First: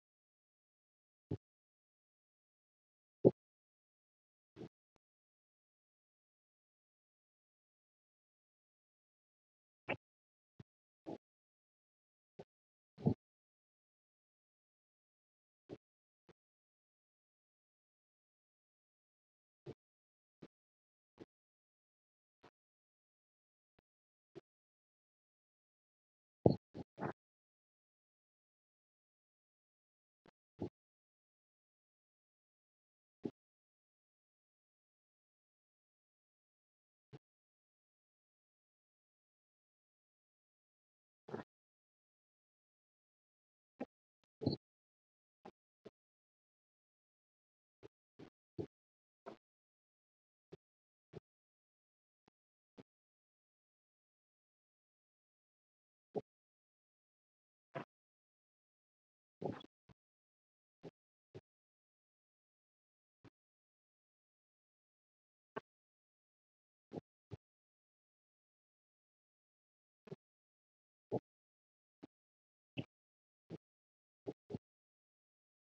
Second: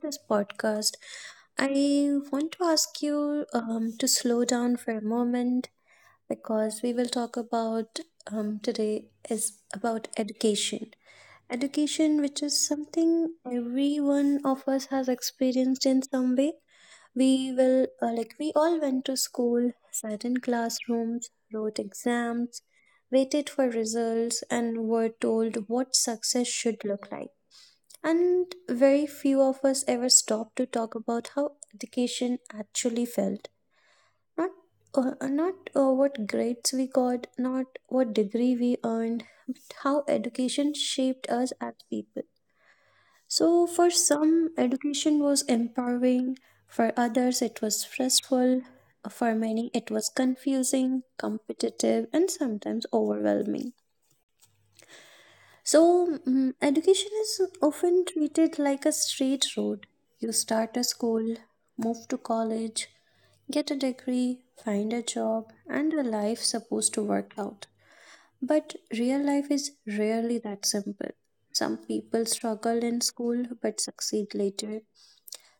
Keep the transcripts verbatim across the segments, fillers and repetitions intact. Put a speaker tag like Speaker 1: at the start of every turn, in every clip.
Speaker 1: this podcast, I want to ask you um, to slow down for a moment because we will talk about um, today is about education. Education, which is something every one of us has experienced in some way. We will, uh, like, we all went to school, sat in classrooms, wrote exams, waited for results, and were told what success should look like. And very few of us ever stopped to talk about how education actually felt, not uh, not uh, what grades we got, not what degree we earned, but how education shaped us as people. So, for some, education was empowering, for others, it was stressful, for many, it was confusing, competitive, and sometimes overwhelming. So, mm, education is often treated like a straight road. You start a school, move to college, get a degree, find a job, and a life supposed to work out. But real life is rarely that simple. Some people struggle in school but succeed later.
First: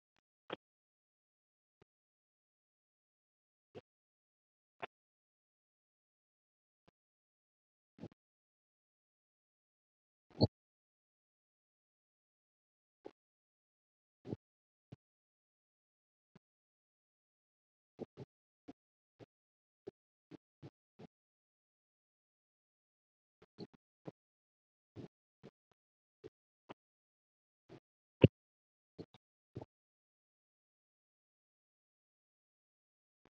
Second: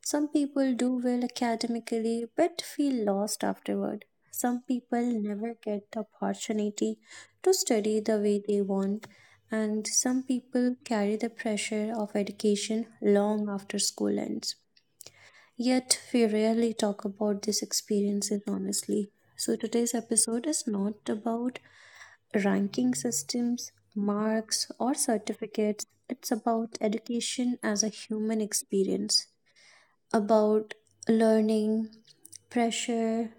Speaker 1: Some people do well academically but feel lost afterward. Some people never get the opportunity to study the way they want, and some people carry the pressure of education long after school ends. Yet, we rarely talk about these experiences honestly. So, today's episode is not about ranking systems, marks, or certificates. It's about education as a human experience, about learning, pressure,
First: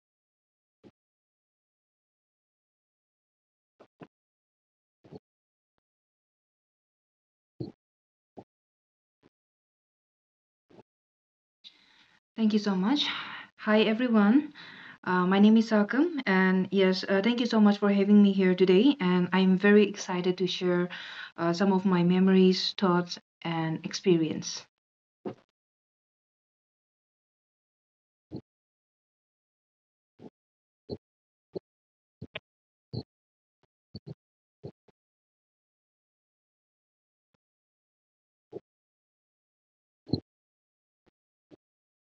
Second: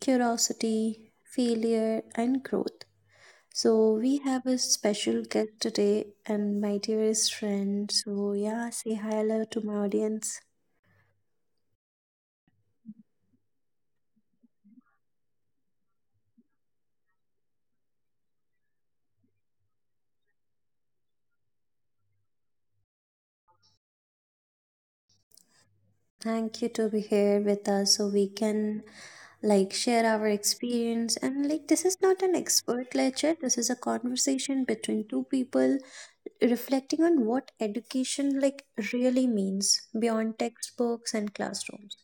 Speaker 1: curiosity, failure, and growth. So, we have a special guest today and my dearest friend. So, yeah, say hi hello to my audience.
Speaker 2: Thank you so much. Hi, everyone. Uh, my name is Akam, and yes, uh, thank you so much for having me here today. And I'm very excited to share uh, some of my memories, thoughts, and experience.
Speaker 1: Thank you to be here with us so we can like share our experience, and like this is not an expert lecture, this is a conversation between two people reflecting on what education like really means beyond textbooks and classrooms.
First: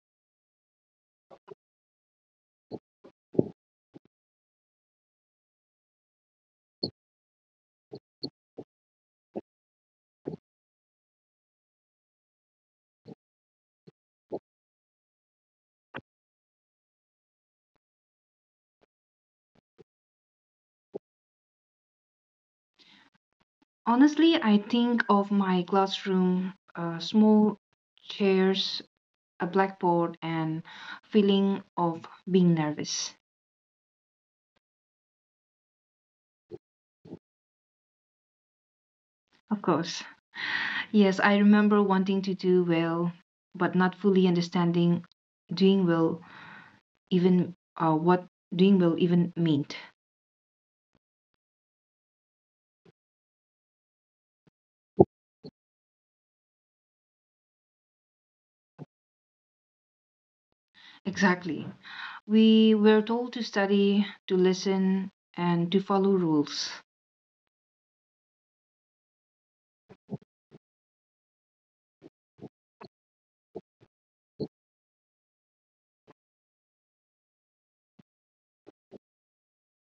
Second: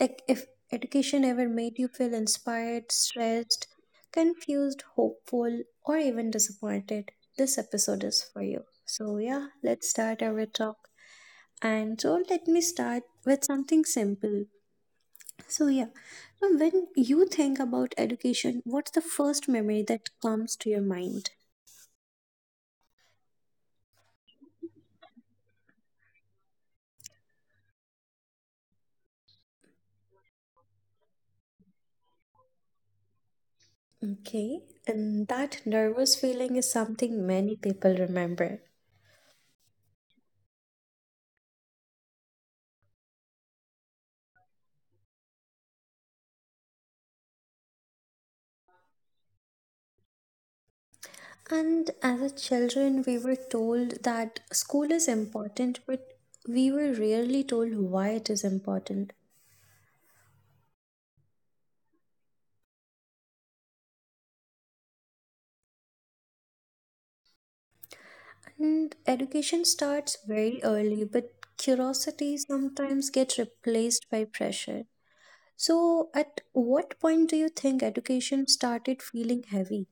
Speaker 1: Like if education ever made you feel inspired, stressed, confused, hopeful, or even disappointed, this episode is for you. So yeah, let's start our talk. And so let me start with something simple. So yeah, so when you think about education, what's the first memory that comes to your mind?
Speaker 2: Honestly, I think of my classroom, uh, small chairs, a blackboard, and feeling of being nervous.
Speaker 1: Okay, and that nervous feeling is something many people remember.
Speaker 2: Of course. Yes, I remember wanting to do well, but not fully understanding doing well even uh, what doing well even meant.
Speaker 1: And as a children, we were told that school is important, but we were rarely told why it is important.
Speaker 2: Exactly. We were told to study, to listen, and to follow rules.
Speaker 1: And education starts very early, but curiosity sometimes gets replaced by pressure. So, at what point do you think education started feeling heavy?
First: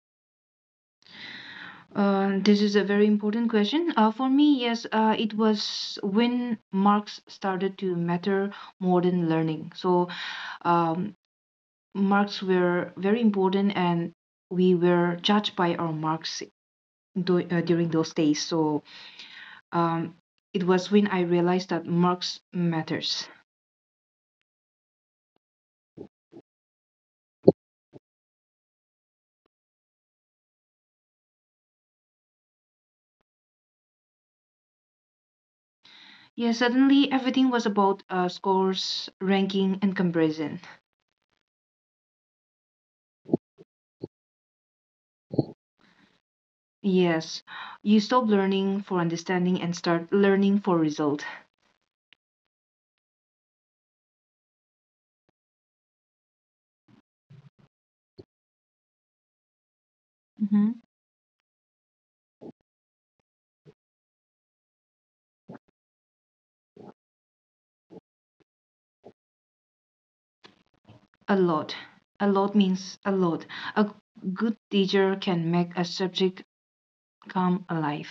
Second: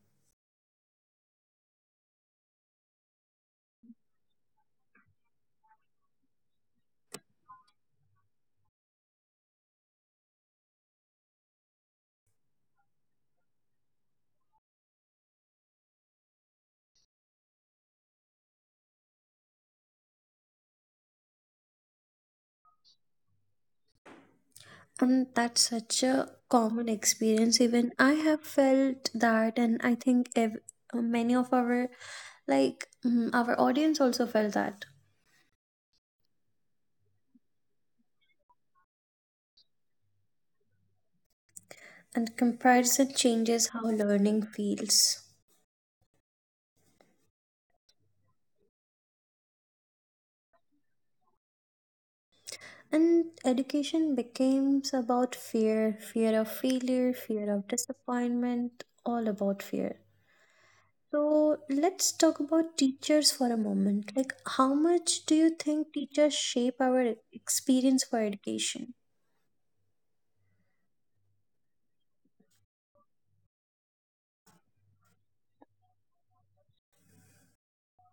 Speaker 2: Uh, this is a very important question. Uh, for me, yes, uh, it was when marks started to matter more than learning. So, um, marks were very important, and we were judged by our marks do- uh, during those days. So, um, it was when I realized that marks matters.
Speaker 1: And that's such a common experience. Even I have felt that, and I think ev- uh, many of our like mm, our audience also felt that.
Speaker 2: Yeah, suddenly everything was about uh, scores, ranking, and comparison.
Speaker 1: And comparison changes how learning feels.
Speaker 2: Yes. You stop learning for understanding and start learning for result.
Speaker 1: And education becomes about fear, fear of failure, fear of disappointment, all about fear.
Speaker 2: hmm
Speaker 1: So let's talk about teachers for a moment. Like, how much do you think teachers shape our experience for education?
Speaker 2: A lot. A lot means a lot. A good teacher can make a subject come alive.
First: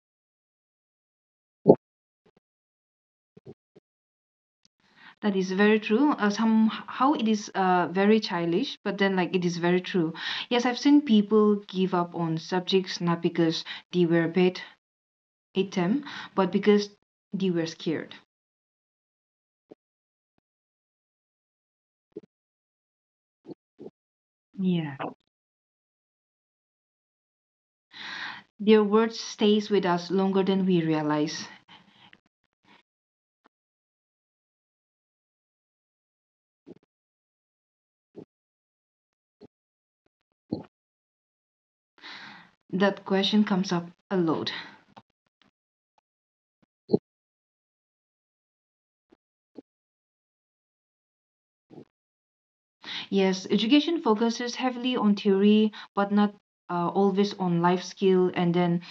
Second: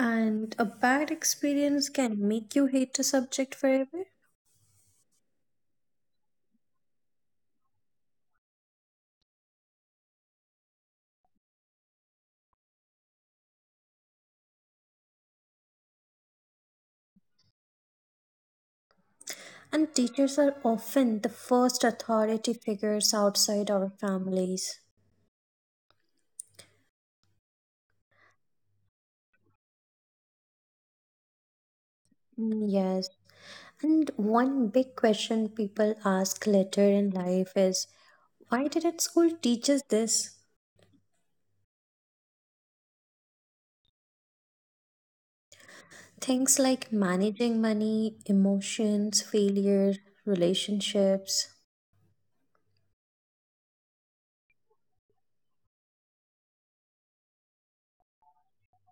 Speaker 1: And a bad experience can make you hate a subject forever.
Speaker 2: That is very true. Uh, somehow it is uh, very childish, but then like it is very true. Yes, I've seen people give up on subjects not because they were bad at them, but because they were scared.
Speaker 1: And teachers are often the first authority figures outside our families.
Speaker 2: Yeah. Their words stays with us longer than we realize.
Speaker 1: Mm, Yes. And one big question people ask later in life is, why didn't school teach us this?
Speaker 2: That question comes up a lot.
Speaker 1: Things like managing money, emotions, failure, relationships.
Speaker 2: Yes, education focuses heavily on theory, but not uh, always on life skill. And then,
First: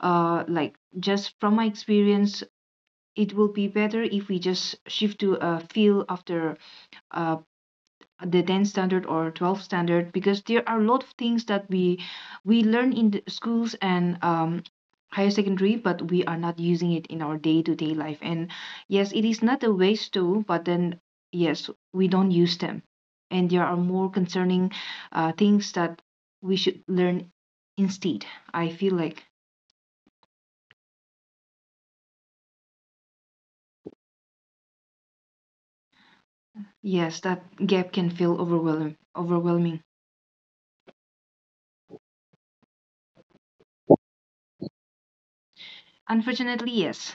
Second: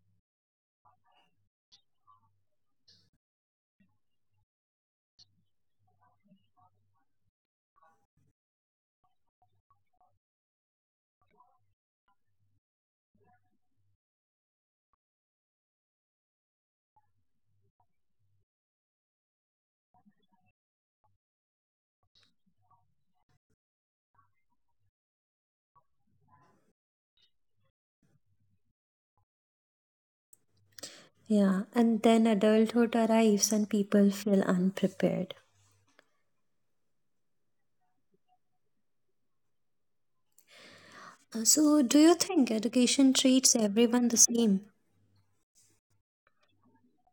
Speaker 2: uh, like, just from my experience, it will be better if we just shift to a field after uh, the ten standard or twelve standard because there are a lot of things that we we learn in the schools and um, higher secondary, but we are not using it in our day-to-day life, and yes, it is not a waste too, but then yes, we don't use them, and there are more concerning uh, things that we should learn instead, I feel like.
Speaker 1: Yeah, and then adulthood arrives and people feel unprepared.
Speaker 2: Yes, that gap can feel overwhelming overwhelming
Speaker 1: Uh, So, do you think education treats everyone the same?
Speaker 2: Unfortunately, yes.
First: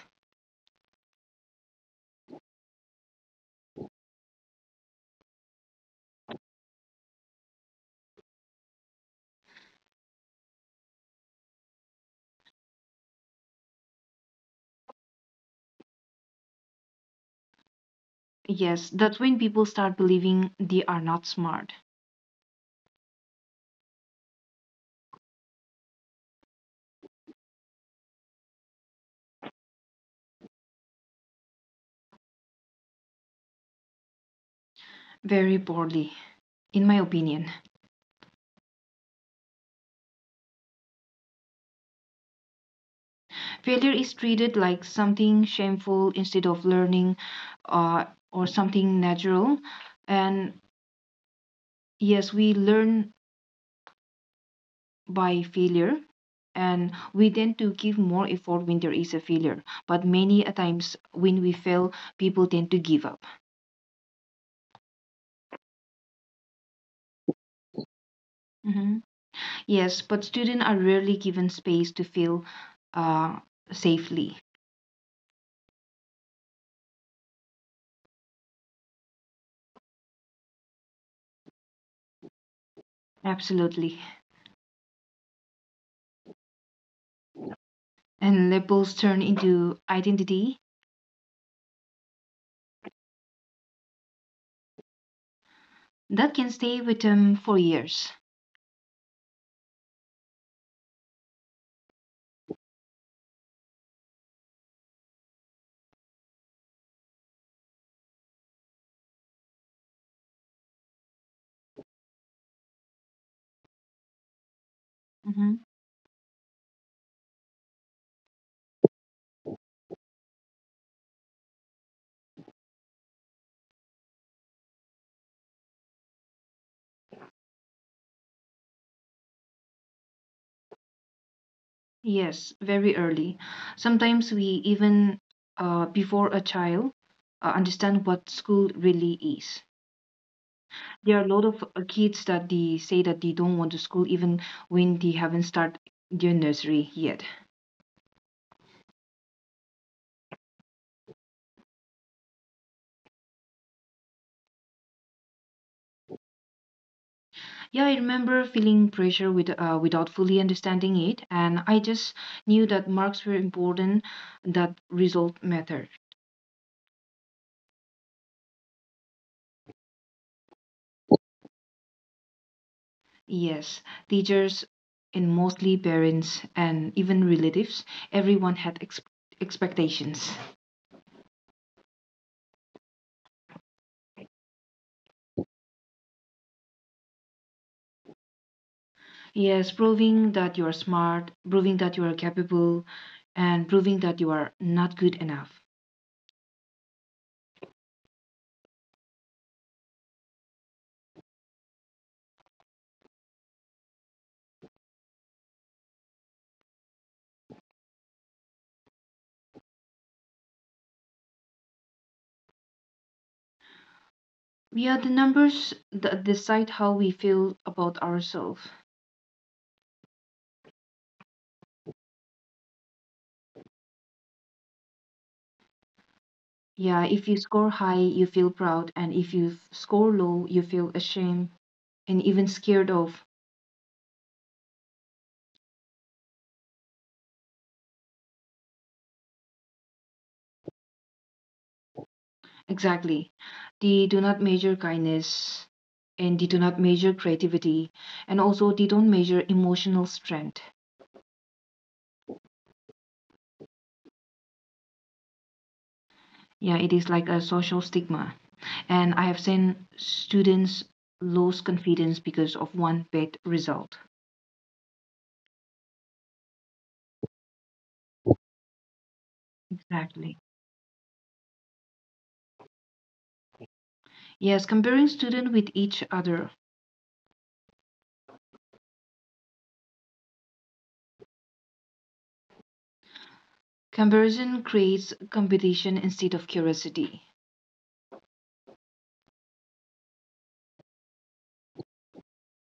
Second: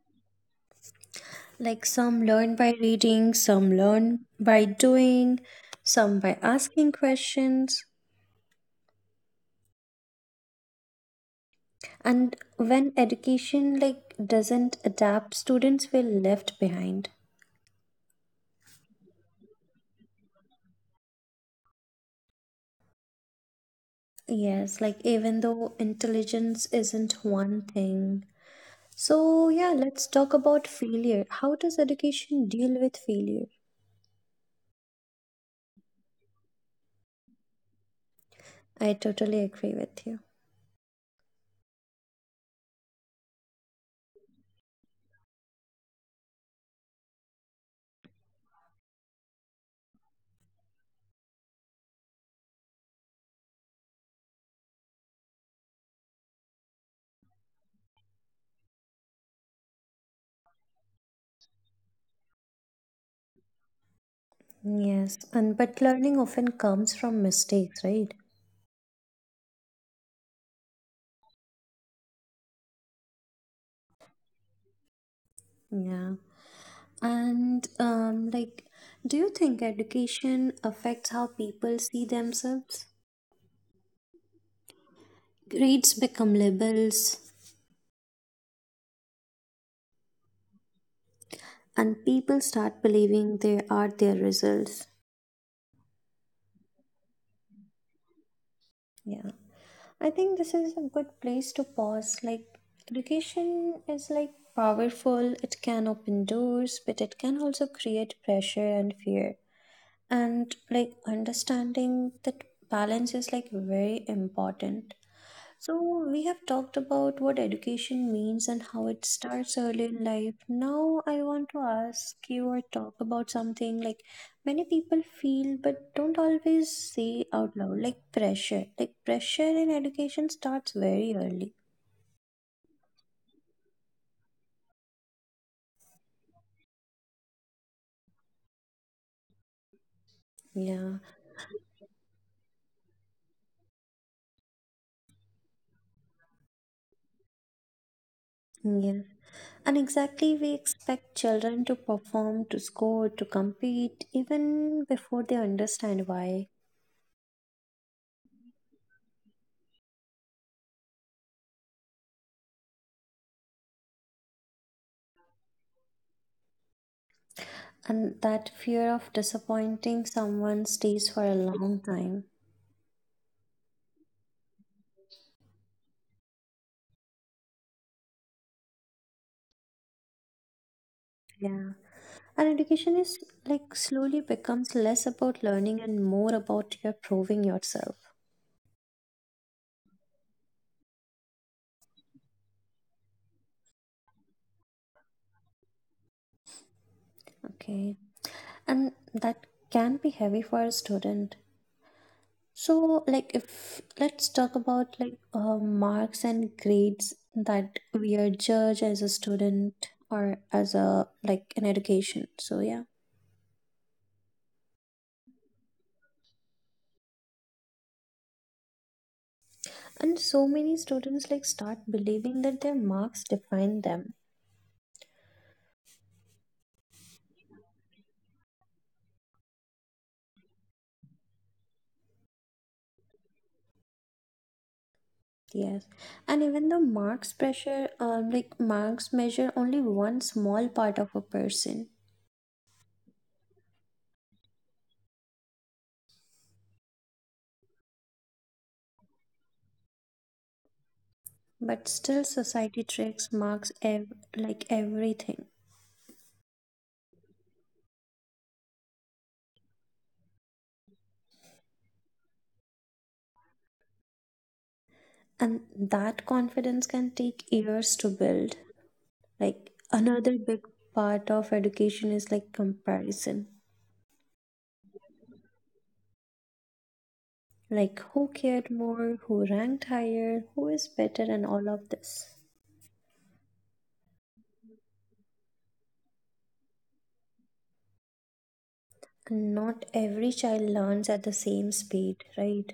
Speaker 1: Like some learn by reading, some learn by doing, some by asking questions. And when education like doesn't adapt, students feel left behind.
Speaker 2: Yes, that's when people start believing they are not smart.
Speaker 1: Yes, like even though intelligence isn't one thing. So, yeah, let's talk about failure. How does education deal with failure?
Speaker 2: Very poorly, in my opinion.
Speaker 1: I totally agree with you.
Speaker 2: Failure is treated like something shameful instead of learning uh, or something natural. And yes, we learn by failure, and we tend to give more effort when there is a failure. But many a times when we fail, people tend to give up.
Speaker 1: Yes, and but learning often comes from mistakes, right?
Speaker 2: Mhm. Yes, but students are rarely given space to fail uh, safely.
Speaker 1: Yeah. And um, like, do you think education affects how people see themselves?
Speaker 2: Absolutely.
Speaker 1: Grades become labels,
Speaker 2: And labels turn into identity
Speaker 1: and people start believing they are their results.
Speaker 2: that can stay with them for years.
Speaker 1: Yeah. I think this is a good place to pause. Like, education is like powerful, it can open doors, but it can also create pressure and fear. And like understanding that balance is like very important.
Speaker 2: hmm
Speaker 1: So we have talked about what education means and how it starts early in life. Now I want to ask you or talk about something like many people feel but don't always say out loud, like pressure. Like pressure in education starts very early.
Speaker 2: Yes, very early. Sometimes we even, uh, before a child, uh, understand what school really is.
Speaker 1: Yeah.
Speaker 2: There are a lot of uh, kids that they say that they don't want to school even when they haven't started their nursery yet.
Speaker 1: Yeah. And exactly, we expect children to perform, to score, to compete, even before they understand why.
Speaker 2: Yeah, I remember feeling pressure with, uh, without fully understanding it, and I just knew that marks were important, that result mattered.
Speaker 1: And that fear of disappointing someone stays for a long time.
Speaker 2: Yes, teachers and mostly parents and even relatives, everyone had ex- expectations.
Speaker 1: Yeah. And education is like slowly becomes less about learning and more about your proving yourself.
Speaker 2: Yes, proving that you are smart, proving that you are capable, and proving that you are not good enough.
Speaker 1: Okay. And that can be heavy for a student. So, like, if let's talk about like uh, marks and grades that we are judged as a student or as a like an education. So, yeah.
Speaker 2: Yeah, the numbers that decide how we feel about ourselves.
Speaker 1: And so many students like start believing that their marks define them.
Speaker 2: Yeah, if you score high, you feel proud, and if you f- score low, you feel ashamed and even scared of.
Speaker 1: Yes. And even the marks pressure, uh, like marks measure only one small part of a person,
Speaker 2: Exactly. They do not measure kindness, and they do not measure creativity, and also they don't measure emotional strength.
Speaker 1: but still society tracks marks ev- like everything.
Speaker 2: Yeah, it is like a social stigma. And I have seen students lose confidence because of one bad result.
Speaker 1: And that confidence can take years to build. Like
Speaker 2: Exactly.
Speaker 1: another big part of education is like comparison.
Speaker 2: Yes, comparing students with each other.
Speaker 1: Like who cared more, who ranked higher, who is better and all of this.
Speaker 2: Comparison creates competition instead of curiosity.
Speaker 1: And not every child learns at the same speed, right?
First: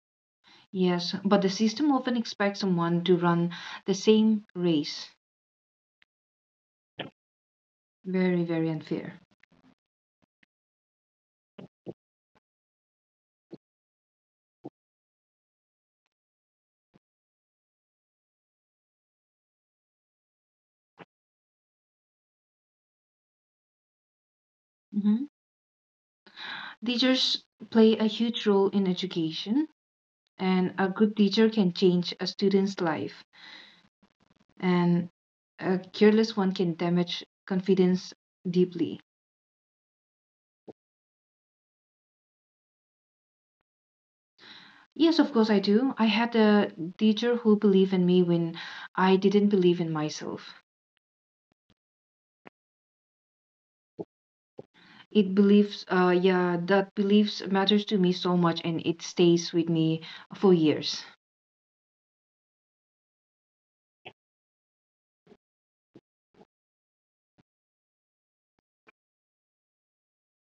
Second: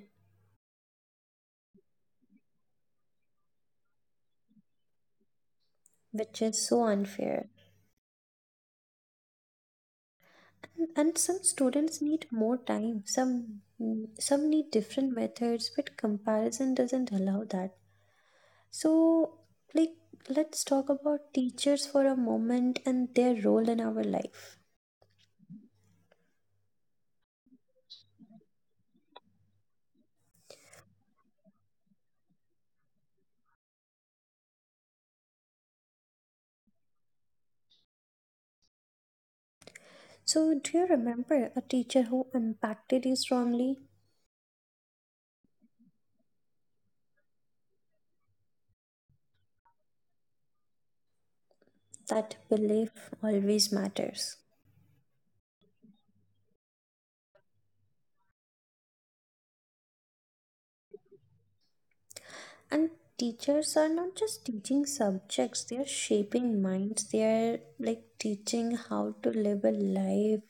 Speaker 2: Yes, but the system often expects someone to run the same race.
Speaker 1: Which is so unfair.
Speaker 2: Very, very unfair.
Speaker 1: And, and some students need more time. Some some need different methods, but comparison doesn't allow that. So like let's talk about teachers for a moment and their role in our life.
Speaker 2: hmm Teachers play a huge role in education, and a good teacher can change a student's life, and a careless one can damage confidence deeply.
Speaker 1: So, do you remember a teacher who impacted you strongly?
Speaker 2: Yes, of course I do. I had a teacher who believed in me when I didn't believe in myself.
Speaker 1: That belief always matters.
Speaker 2: It believes, uh, yeah, that beliefs matters to me so much, and it stays with me for years.
Speaker 1: And teachers are not just teaching subjects, they are shaping minds. They are like teaching how to live a life,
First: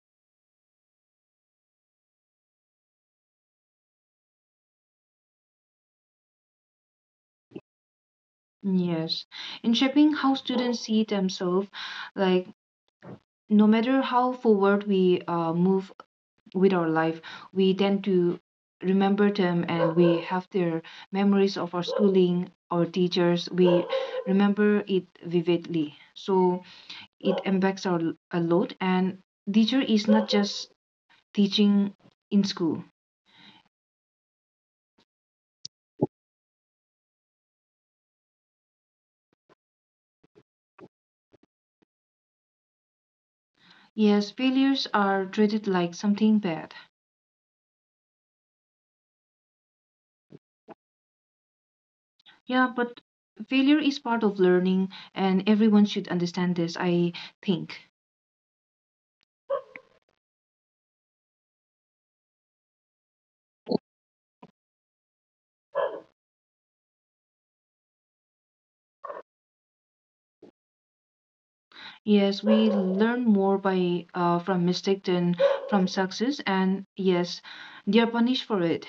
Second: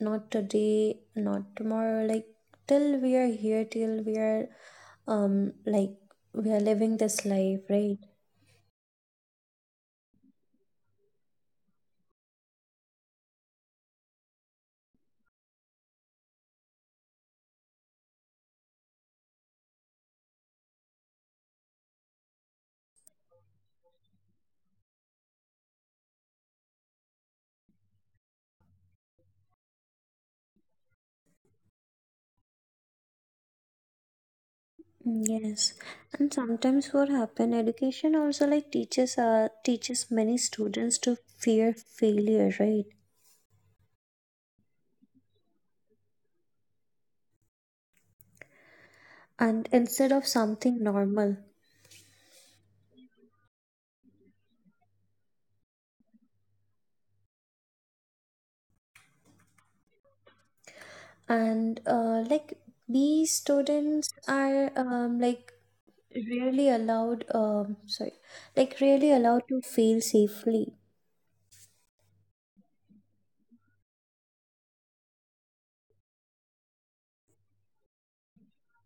Speaker 1: not today, not tomorrow, like till we are here, till we are um like we are living this life, right?
Speaker 2: Yes, in shaping how students see themselves, like no matter how forward we uh, move with our life, we tend to remember them, and we have their memories of our schooling, our teachers, we remember it vividly. So it impacts our l- a lot, and teacher is not just teaching in school.
Speaker 1: Mm, Yes, and sometimes what happen, education also like teaches uh, teaches many students to fear failure, right?
Speaker 2: Yes, failures are treated like something bad.
Speaker 1: And instead of something normal,
Speaker 2: Yeah, but failure is part of learning, and everyone should understand this, I think.
Speaker 1: and uh, like we students are um, like really allowed um sorry, like really allowed to fail safely,
Speaker 2: Yes, we learn more by uh, from mistake than from success, and yes, they are punished for it.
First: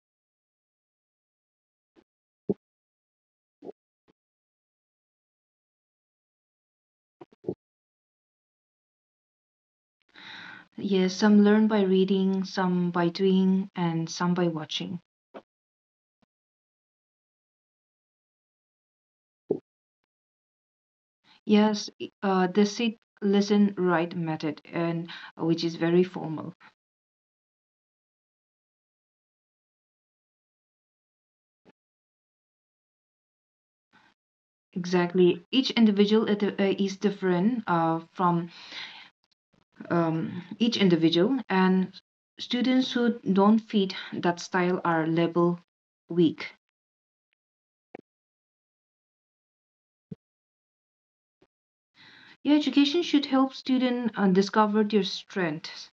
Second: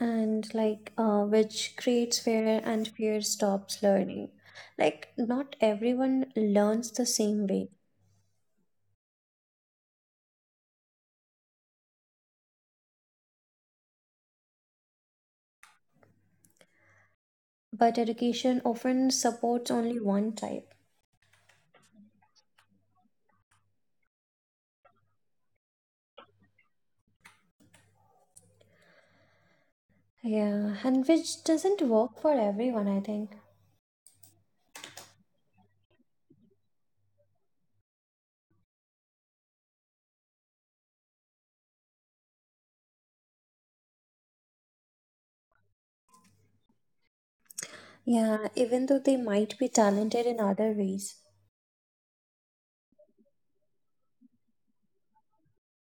Speaker 1: and like uh, which creates fear, and fear stops learning. Like not everyone learns the same way,
Speaker 2: Yes, some learn by reading, some by doing, and some by watching.
Speaker 1: but education often supports only one type.
Speaker 2: Yes, i- uh, the sit, listen, write method, and which is very formal.
Speaker 1: Yeah, and which doesn't work for everyone, I think.
Speaker 2: Exactly, each individual it, uh, is different uh, from um, each individual, and students who don't fit that style are labeled weak.
Speaker 1: Yeah, even though they might be talented in other ways.
Speaker 2: Your education should help students uh, discover their strengths.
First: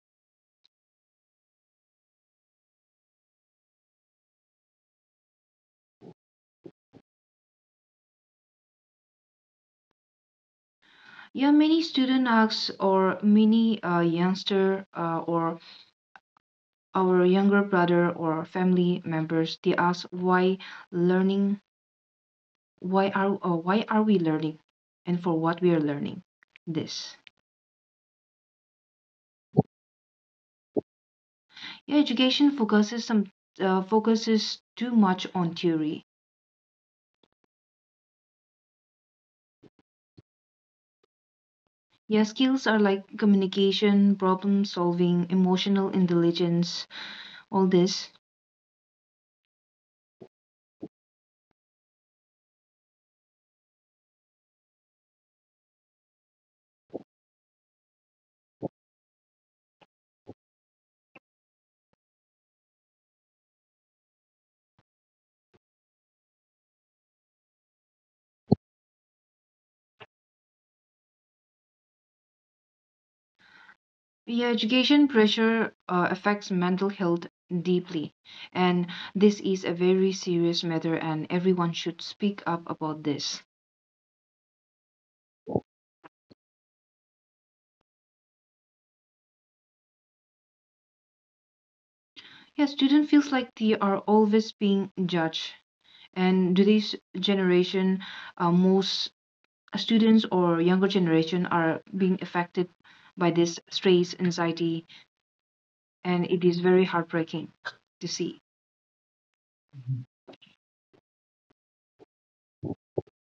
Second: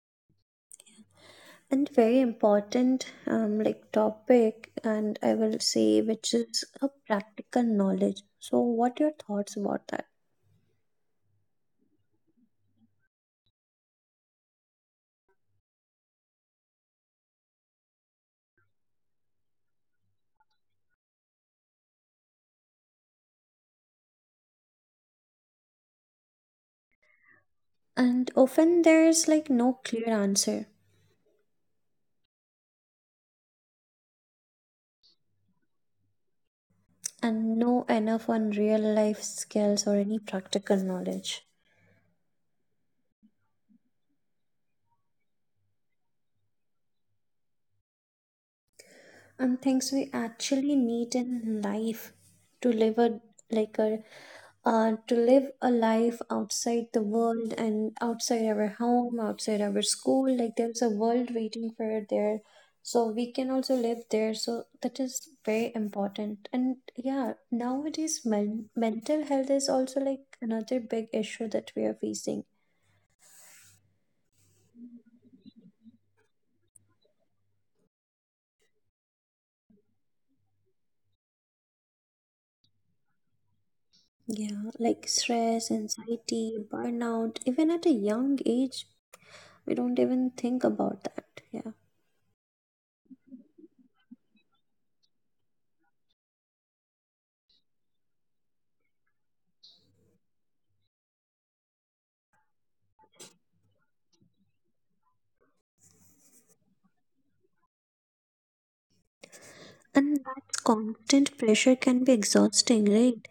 Speaker 1: And very important um, like topic, and I will say which is a practical knowledge. So, what your thoughts about that?
Speaker 2: Yeah, many student ask or many uh, youngster, uh, or our younger brother or family members, they ask why learning, why are, uh, why are we learning, and for what we are learning. This.
Speaker 1: And often there's like no clear answer
Speaker 2: Yeah, education focuses some uh, focuses too much on theory.
Speaker 1: and no enough on real life skills or any practical knowledge.
Speaker 2: Yeah, skills are like communication, problem solving, emotional intelligence, all this.
Speaker 1: And things we actually need in life to live a like a uh, to live a life outside the world and outside our home, outside our school. Like there's a world waiting for it there, so we can also live there, so that is very important. And yeah, nowadays men- mental health is also like another big issue that we are facing.
Speaker 2: Yeah, education pressure uh, affects mental health deeply, and this is a very serious matter, and everyone should speak up about this.
Speaker 1: Yeah, like stress, anxiety, burnout, even at a young age. We don't even think about that. Yeah.
Speaker 2: Yeah, student feels like they are always being judged, and today's generation, uh, most students or younger generation are being affected by this stress, anxiety, and it is very heartbreaking to see.
Speaker 1: And that constant pressure can be exhausting, right?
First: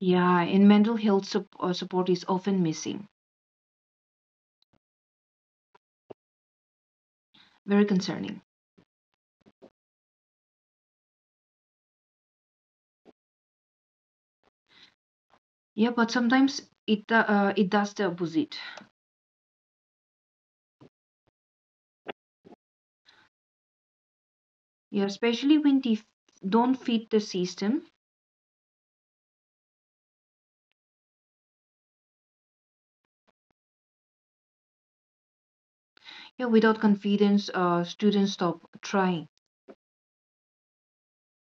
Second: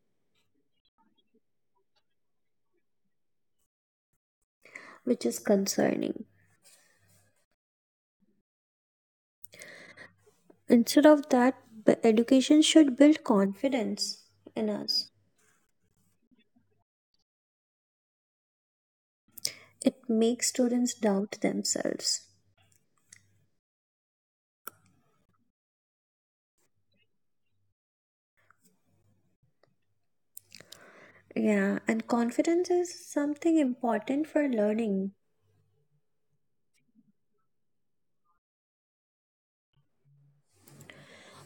Speaker 2: Yeah, and mental health sup- uh, support is often missing.
Speaker 1: Which is concerning.
Speaker 2: Very concerning.
Speaker 1: Instead of that, b- education should build confidence in us.
Speaker 2: Yeah, but sometimes it do- uh, it does the opposite.
Speaker 1: It makes students doubt themselves.
Speaker 2: Yeah, especially when they f- don't fit the system.
Speaker 1: Yeah, and confidence is something important for learning.
Speaker 2: Yeah, without confidence, uh, students stop trying.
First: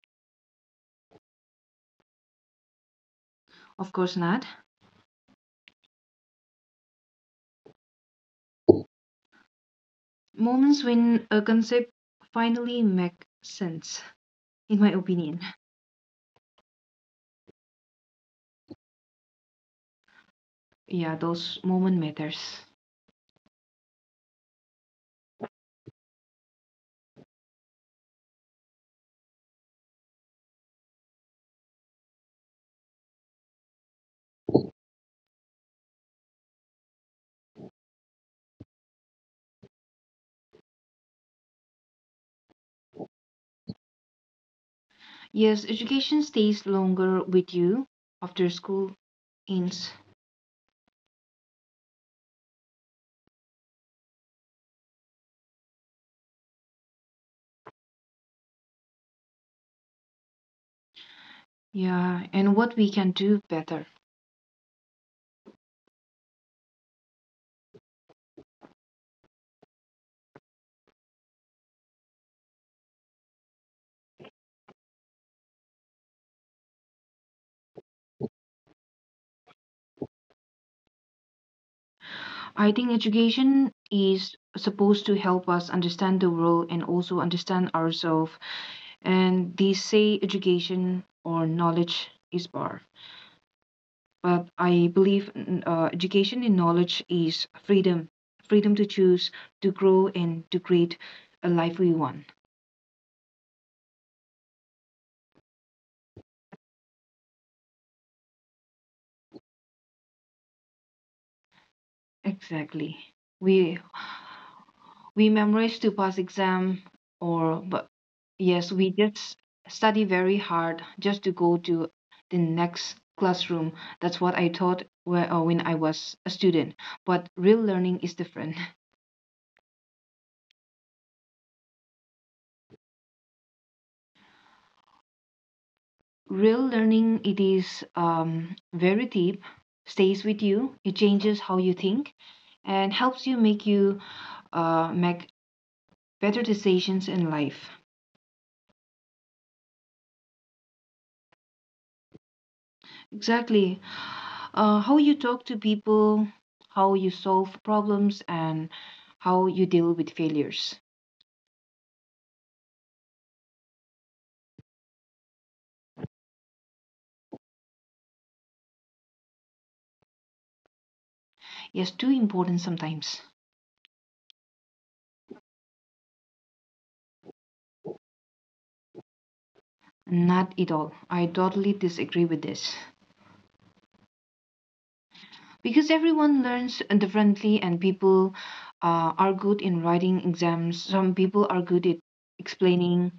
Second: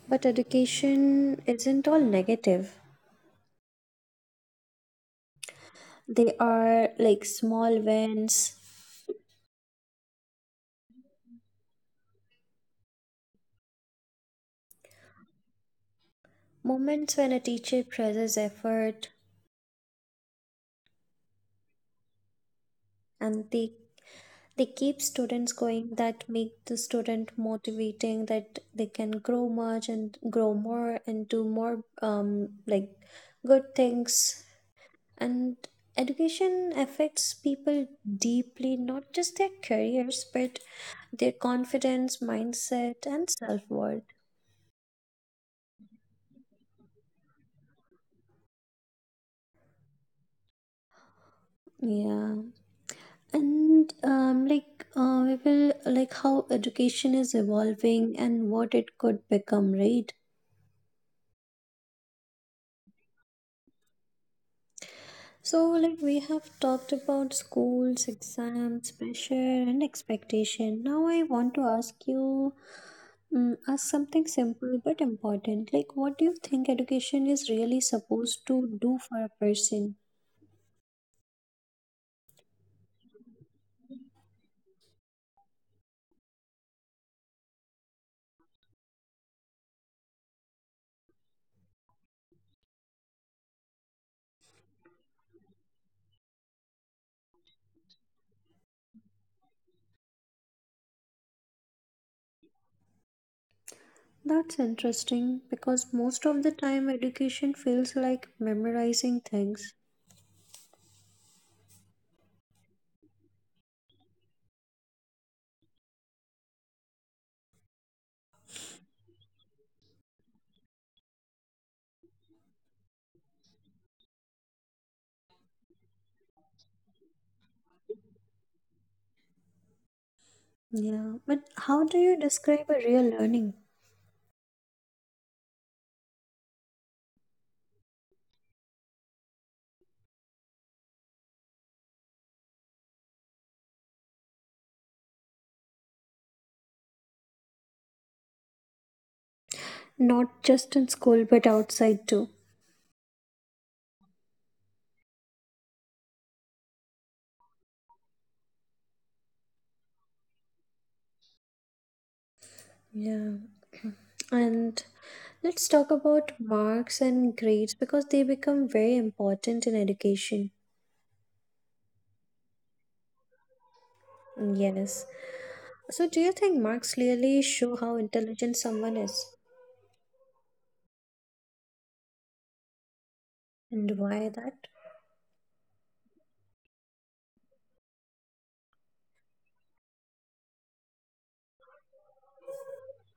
Speaker 1: But education isn't all negative.
Speaker 2: Of course not.
Speaker 1: They are like small wins,
Speaker 2: Moments when a concept finally makes sense, in my opinion.
Speaker 1: moments when a teacher praises effort,
Speaker 2: Yeah, those moment matters.
Speaker 1: and they they keep students going, that make the student motivating that they can grow much and grow more and do more um, like good things. And education affects people deeply, not just their careers but their confidence, mindset, and self-worth.
Speaker 2: Yes, education stays longer with you after school ends.
Speaker 1: Yeah. And um, like uh, we will like how education is evolving and what it could become, right?
Speaker 2: Yeah, and what we can do better.
Speaker 1: So, like we have talked about schools, exams, pressure, and expectation. Now, I want to ask you, um, ask something simple but important. Like, what do you think education is really supposed to do for a person?
Speaker 2: I think education is supposed to help us understand the world and also understand ourselves. And they say education or knowledge is power. But I believe mm, uh, education and knowledge is freedom, freedom to choose, to grow, and to create a life we want.
Speaker 1: That's interesting because most of the time education feels like memorizing things.
Speaker 2: Exactly. We we memorize to pass exam or but yes, we just study very hard just to go to the next classroom. That's what I thought whe- uh, when I was a student. But real learning is different.
Speaker 1: Yeah, but how do you describe a real learning?
Speaker 2: Real learning, it is um, very deep, stays with you, it changes how you think, and helps you make you uh, make better decisions in life.
Speaker 1: Not just in school, but outside too.
Speaker 2: Exactly. Uh, how you talk to people, how you solve problems, and how you deal with failures.
Speaker 1: Yeah, and let's talk about marks and grades because they become very important in education.
Speaker 2: Yes, too important sometimes.
Speaker 1: Yes. So, do you think marks clearly show how intelligent someone is,
Speaker 2: Not at all. I totally disagree with this.
Speaker 1: and why that?
Speaker 2: Because everyone learns differently, and people uh, are good in writing exams. Some people are good at explaining,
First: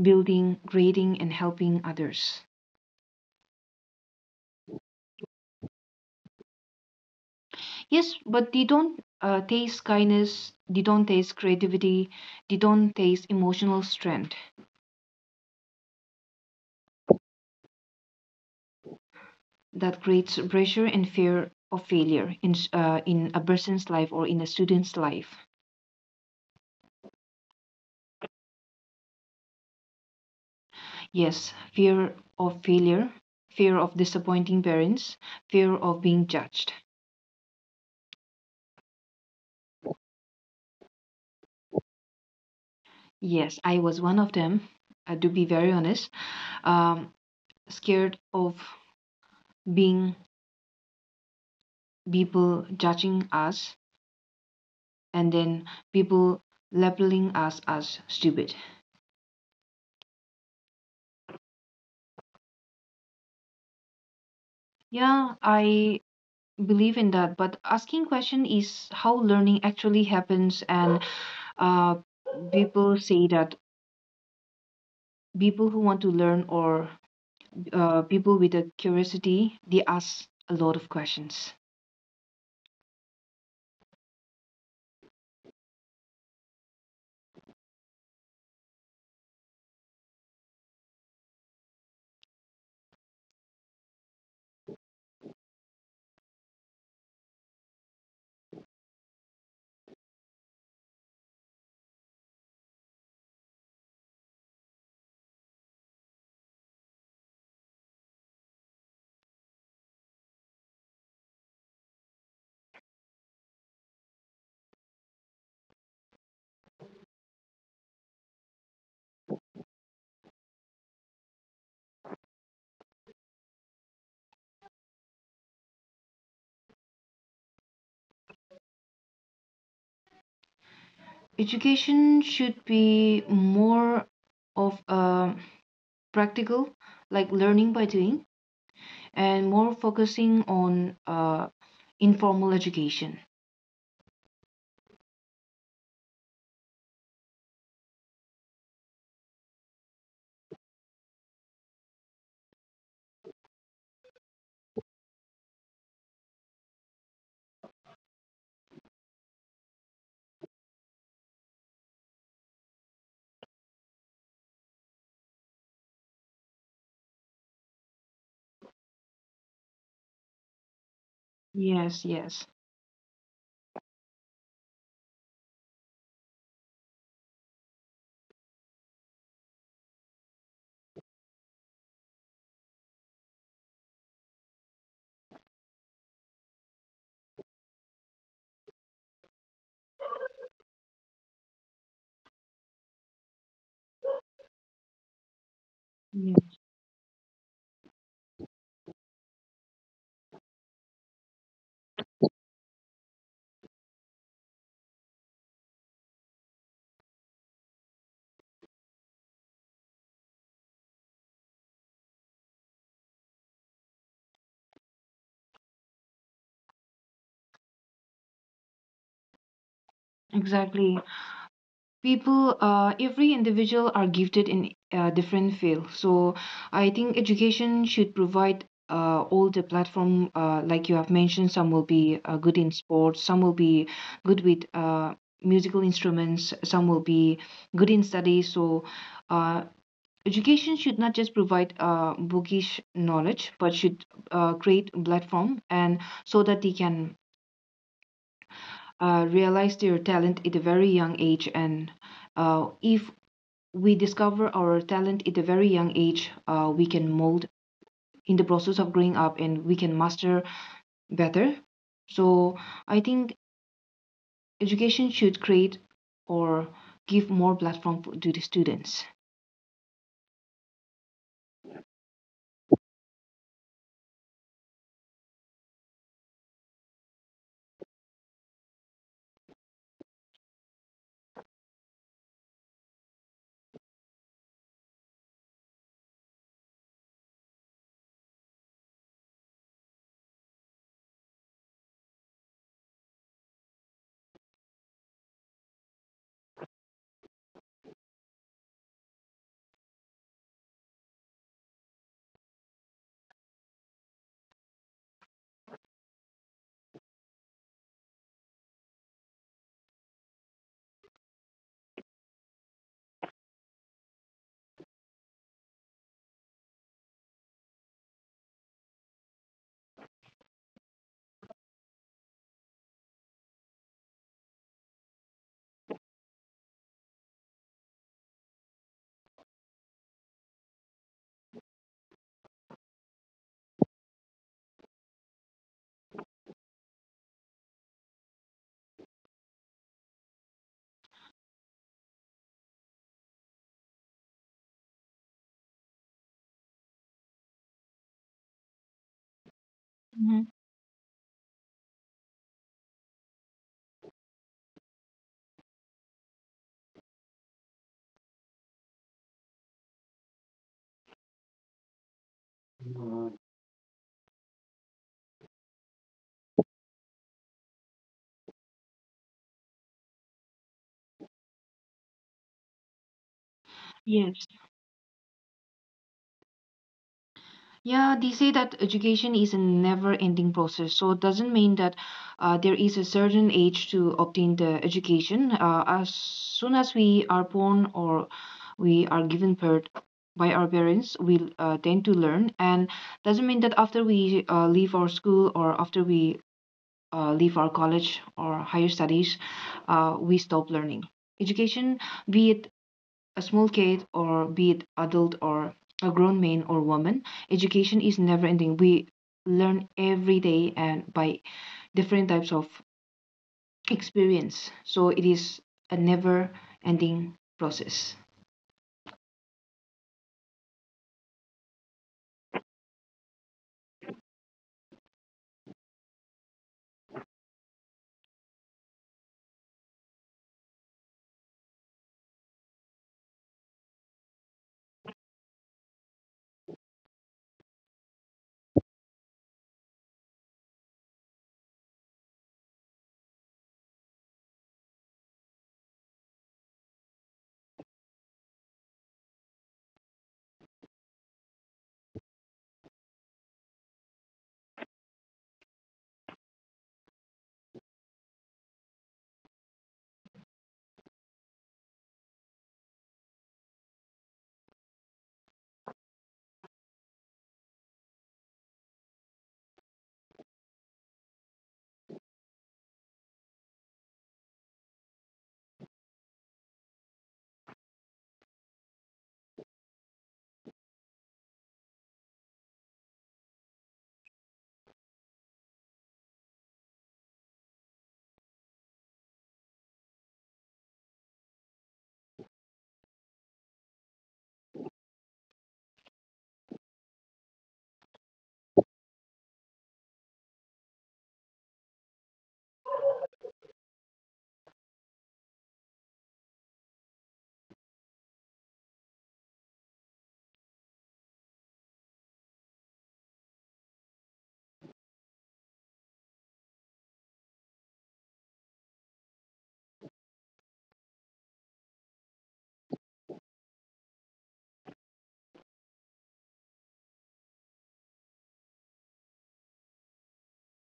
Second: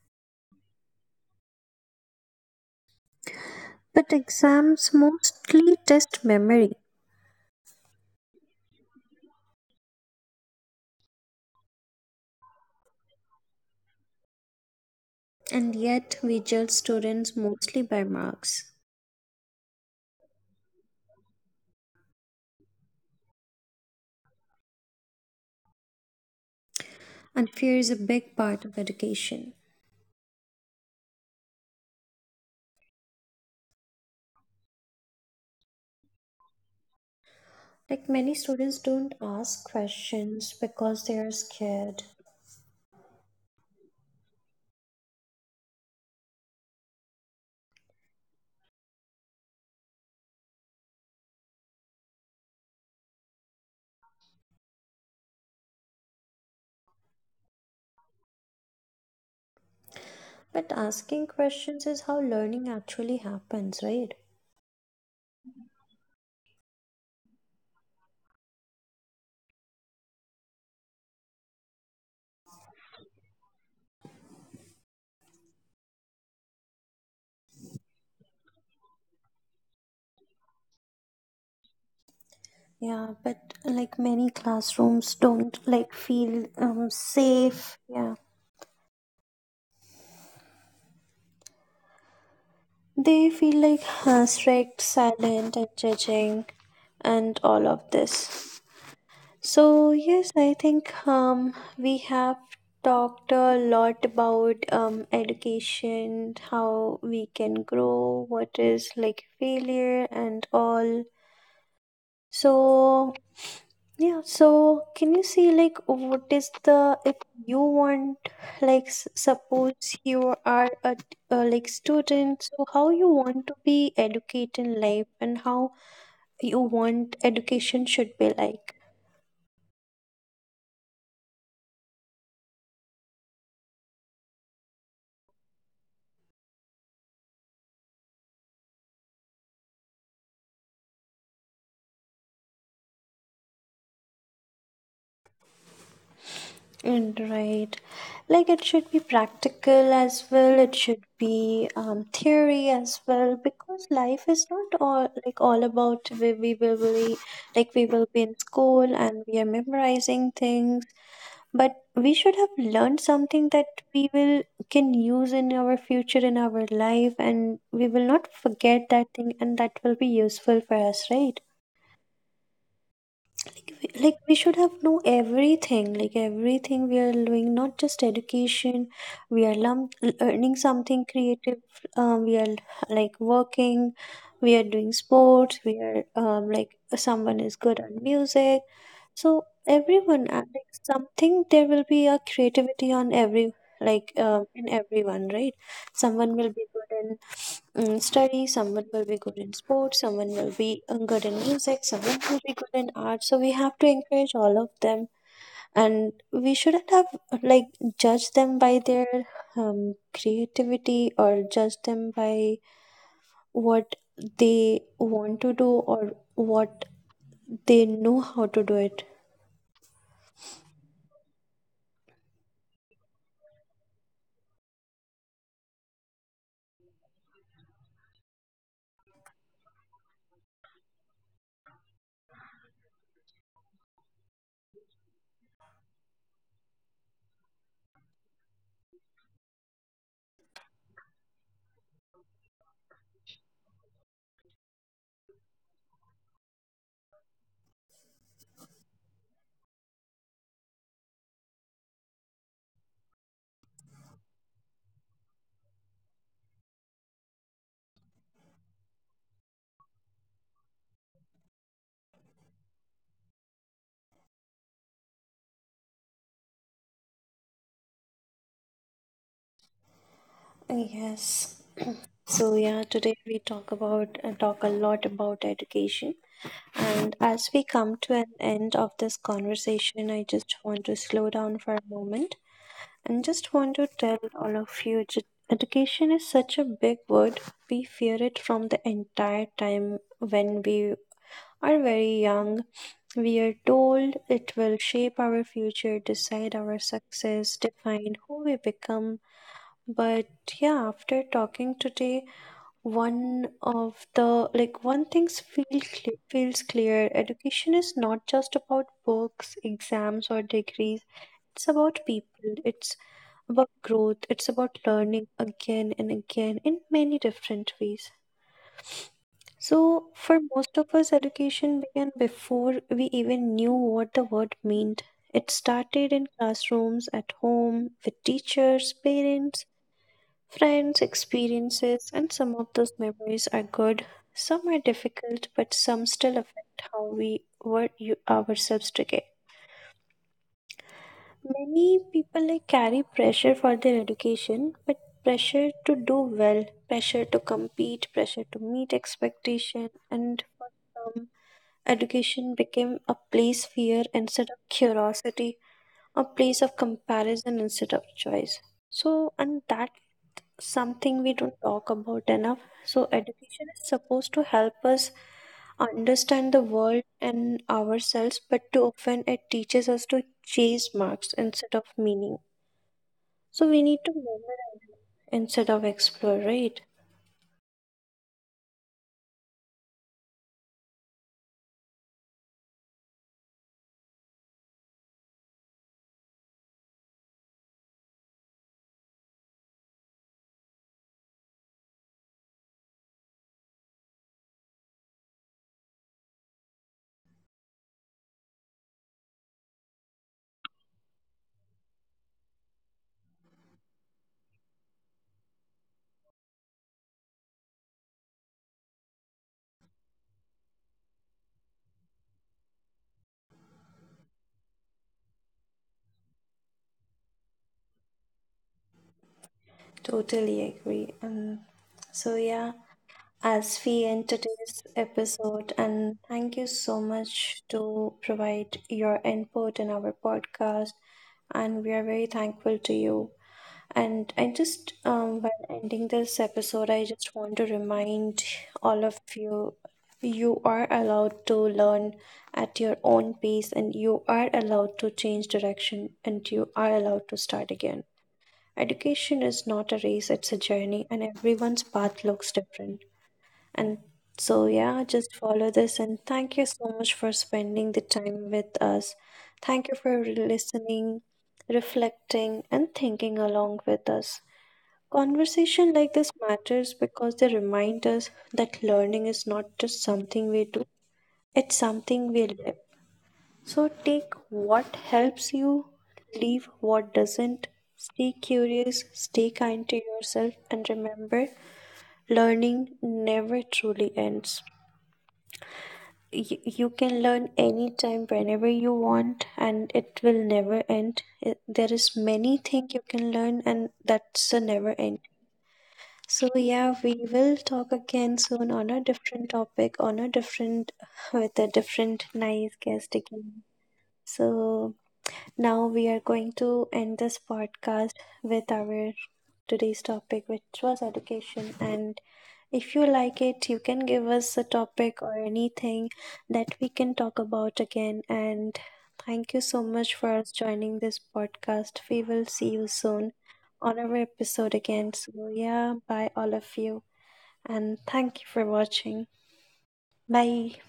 Speaker 2: building, grading, and helping others.
Speaker 1: But exams mostly test memory,
Speaker 2: Yes, but they don't uh, taste kindness, they don't taste creativity, they don't taste emotional strength.
Speaker 1: and yet we judge students mostly by marks.
Speaker 2: That creates pressure and fear of failure in, s- uh, in a person's life or in a student's life.
Speaker 1: And fear is a big part of education.
Speaker 2: Yes, fear of failure, fear of disappointing parents, fear of being judged.
Speaker 1: Like many students don't ask questions because they are scared.
Speaker 2: Yes, I was one of them, uh, to be very honest. Um, Scared of being people judging us, and then people labeling us as stupid.
Speaker 1: But asking questions is how learning actually happens, right?
Speaker 2: Yeah, I believe in that, but asking question is how learning actually happens, and uh, people say that people who want to learn or uh, people with a curiosity, they ask a lot of questions.
Speaker 1: Yeah, but like many classrooms don't like feel um safe. Yeah. They feel like uh, strict, silent, and judging, and all of this. So yes, I think um we have talked a lot about um education, how we can grow, what is like failure, and all. So yeah, so can you see like what is the if you want like s- suppose you are a, t- uh like student, so how you want to be educated in life and how you want education should be like.
Speaker 2: Education should be more of a practical, like learning by doing, and more focusing on uh, informal education.
Speaker 1: And right, like it should be practical as well. It should be um theory as well, because life is not all like all about we we will be like we will be in school and we are memorizing things, but we should have learned something that we will can use in our future in our life, and we will not forget that thing and that will be useful for us, right?
Speaker 2: Yes, yes,
Speaker 1: Like we like, we should have know everything, like everything we are doing, not just education. We are lum- learning something creative. Um, we are like working, we are doing sports, we are um, like someone is good at music. So everyone, uh, like something, there will be a creativity on every like uh, in everyone, right? Someone
Speaker 2: yeah,
Speaker 1: will be good in um, study, someone will be good in sports, someone will be uh, good in music, someone will be good in art. So we have to encourage all of them, and we shouldn't have like judge them by their um, creativity, or judge them by what they want to do or what they know how to do it.
Speaker 2: exactly. People uh, every individual are gifted in a different field, so I think education should provide uh, all the platform, uh, like you have mentioned, some will be uh, good in sports, some will be good with uh, musical instruments, some will be good in studies. So uh, education should not just provide uh, bookish knowledge, but should uh, create a platform, and so that they can uh, realize their talent at a very young age. And uh, if we discover our talent at a very young age, Uh, we can mold in the process of growing up, and we can master better. So I think education should create or give more platform f- to the students.
Speaker 1: Yes. So yeah, today we talk about uh, talk a lot about education, and as we come to an end of this conversation, I just want to slow down for a moment and just want to tell all of you ju- education is such a big word. We fear it from the entire time when we are very young. We are told it will shape our future, decide our success, define who we become. But yeah, after talking today, one of the like one things feel cle feels clear: education is not just about books, exams, or degrees. It's about people, it's about growth, it's about learning again and again in many different ways. So for most of us, education began before we even knew what the word meant. It started in classrooms, at home, with teachers, parents, friends, experiences. And some of those memories are good, some are difficult, but some still affect how we were you ourselves today. Many people like carry pressure for their education, but pressure to do well, pressure to compete, pressure to meet expectation, and
Speaker 2: hmm
Speaker 1: for some, education became a place fear instead of curiosity, a place of comparison instead of choice. So, and that's something we don't talk about enough. So, education is supposed to help us understand the world and ourselves, but too often it teaches us to chase marks instead of meaning. So, we need to
Speaker 2: Yes.
Speaker 1: memorize instead of explore, right?
Speaker 2: Yeah, they say that education is a never-ending process. So it doesn't mean that uh, there is a certain age to obtain the education. Uh, as soon as we are born, or we are given birth by our parents, we uh, tend to learn. And doesn't mean that after we uh, leave our school, or after we uh, leave our college or higher studies, uh, we stop learning. Education, be it a small kid, or be it adult, or a grown man or woman, education is never ending. We learn every day and by different types of experience, so it is a never ending process.
Speaker 1: Totally agree. Um, so, yeah, as we end today's episode. And thank you so much to provide your input in our podcast. And we are very thankful to you. And I just, um, while ending this episode, I just want to remind all of you, you are allowed to learn at your own pace, and you are allowed to change direction, and you are allowed to start again. Education is not a race, it's a journey, and everyone's path looks different. And so, yeah, just follow this. And thank you so much for spending the time with us. Thank you for re- listening, reflecting, and thinking along with us. Conversation like this matters because they remind us that learning is not just something we do, it's something we live. So, take what helps you, leave what doesn't. Stay curious, stay kind to yourself, and remember learning never truly ends. you, you can learn anytime whenever you want, and it will never end it, there is many thing you can learn, and that's a never end. So yeah, we will talk again soon on a different topic, on a different, with a different nice guest again. So now we are going to end this podcast with our today's topic, which was education. And if you like it, you can give us a topic or anything that we can talk about again. And thank you so much for us joining this podcast. We will see you soon on our episode again. So, yeah, bye all of you. And thank you for watching. Bye.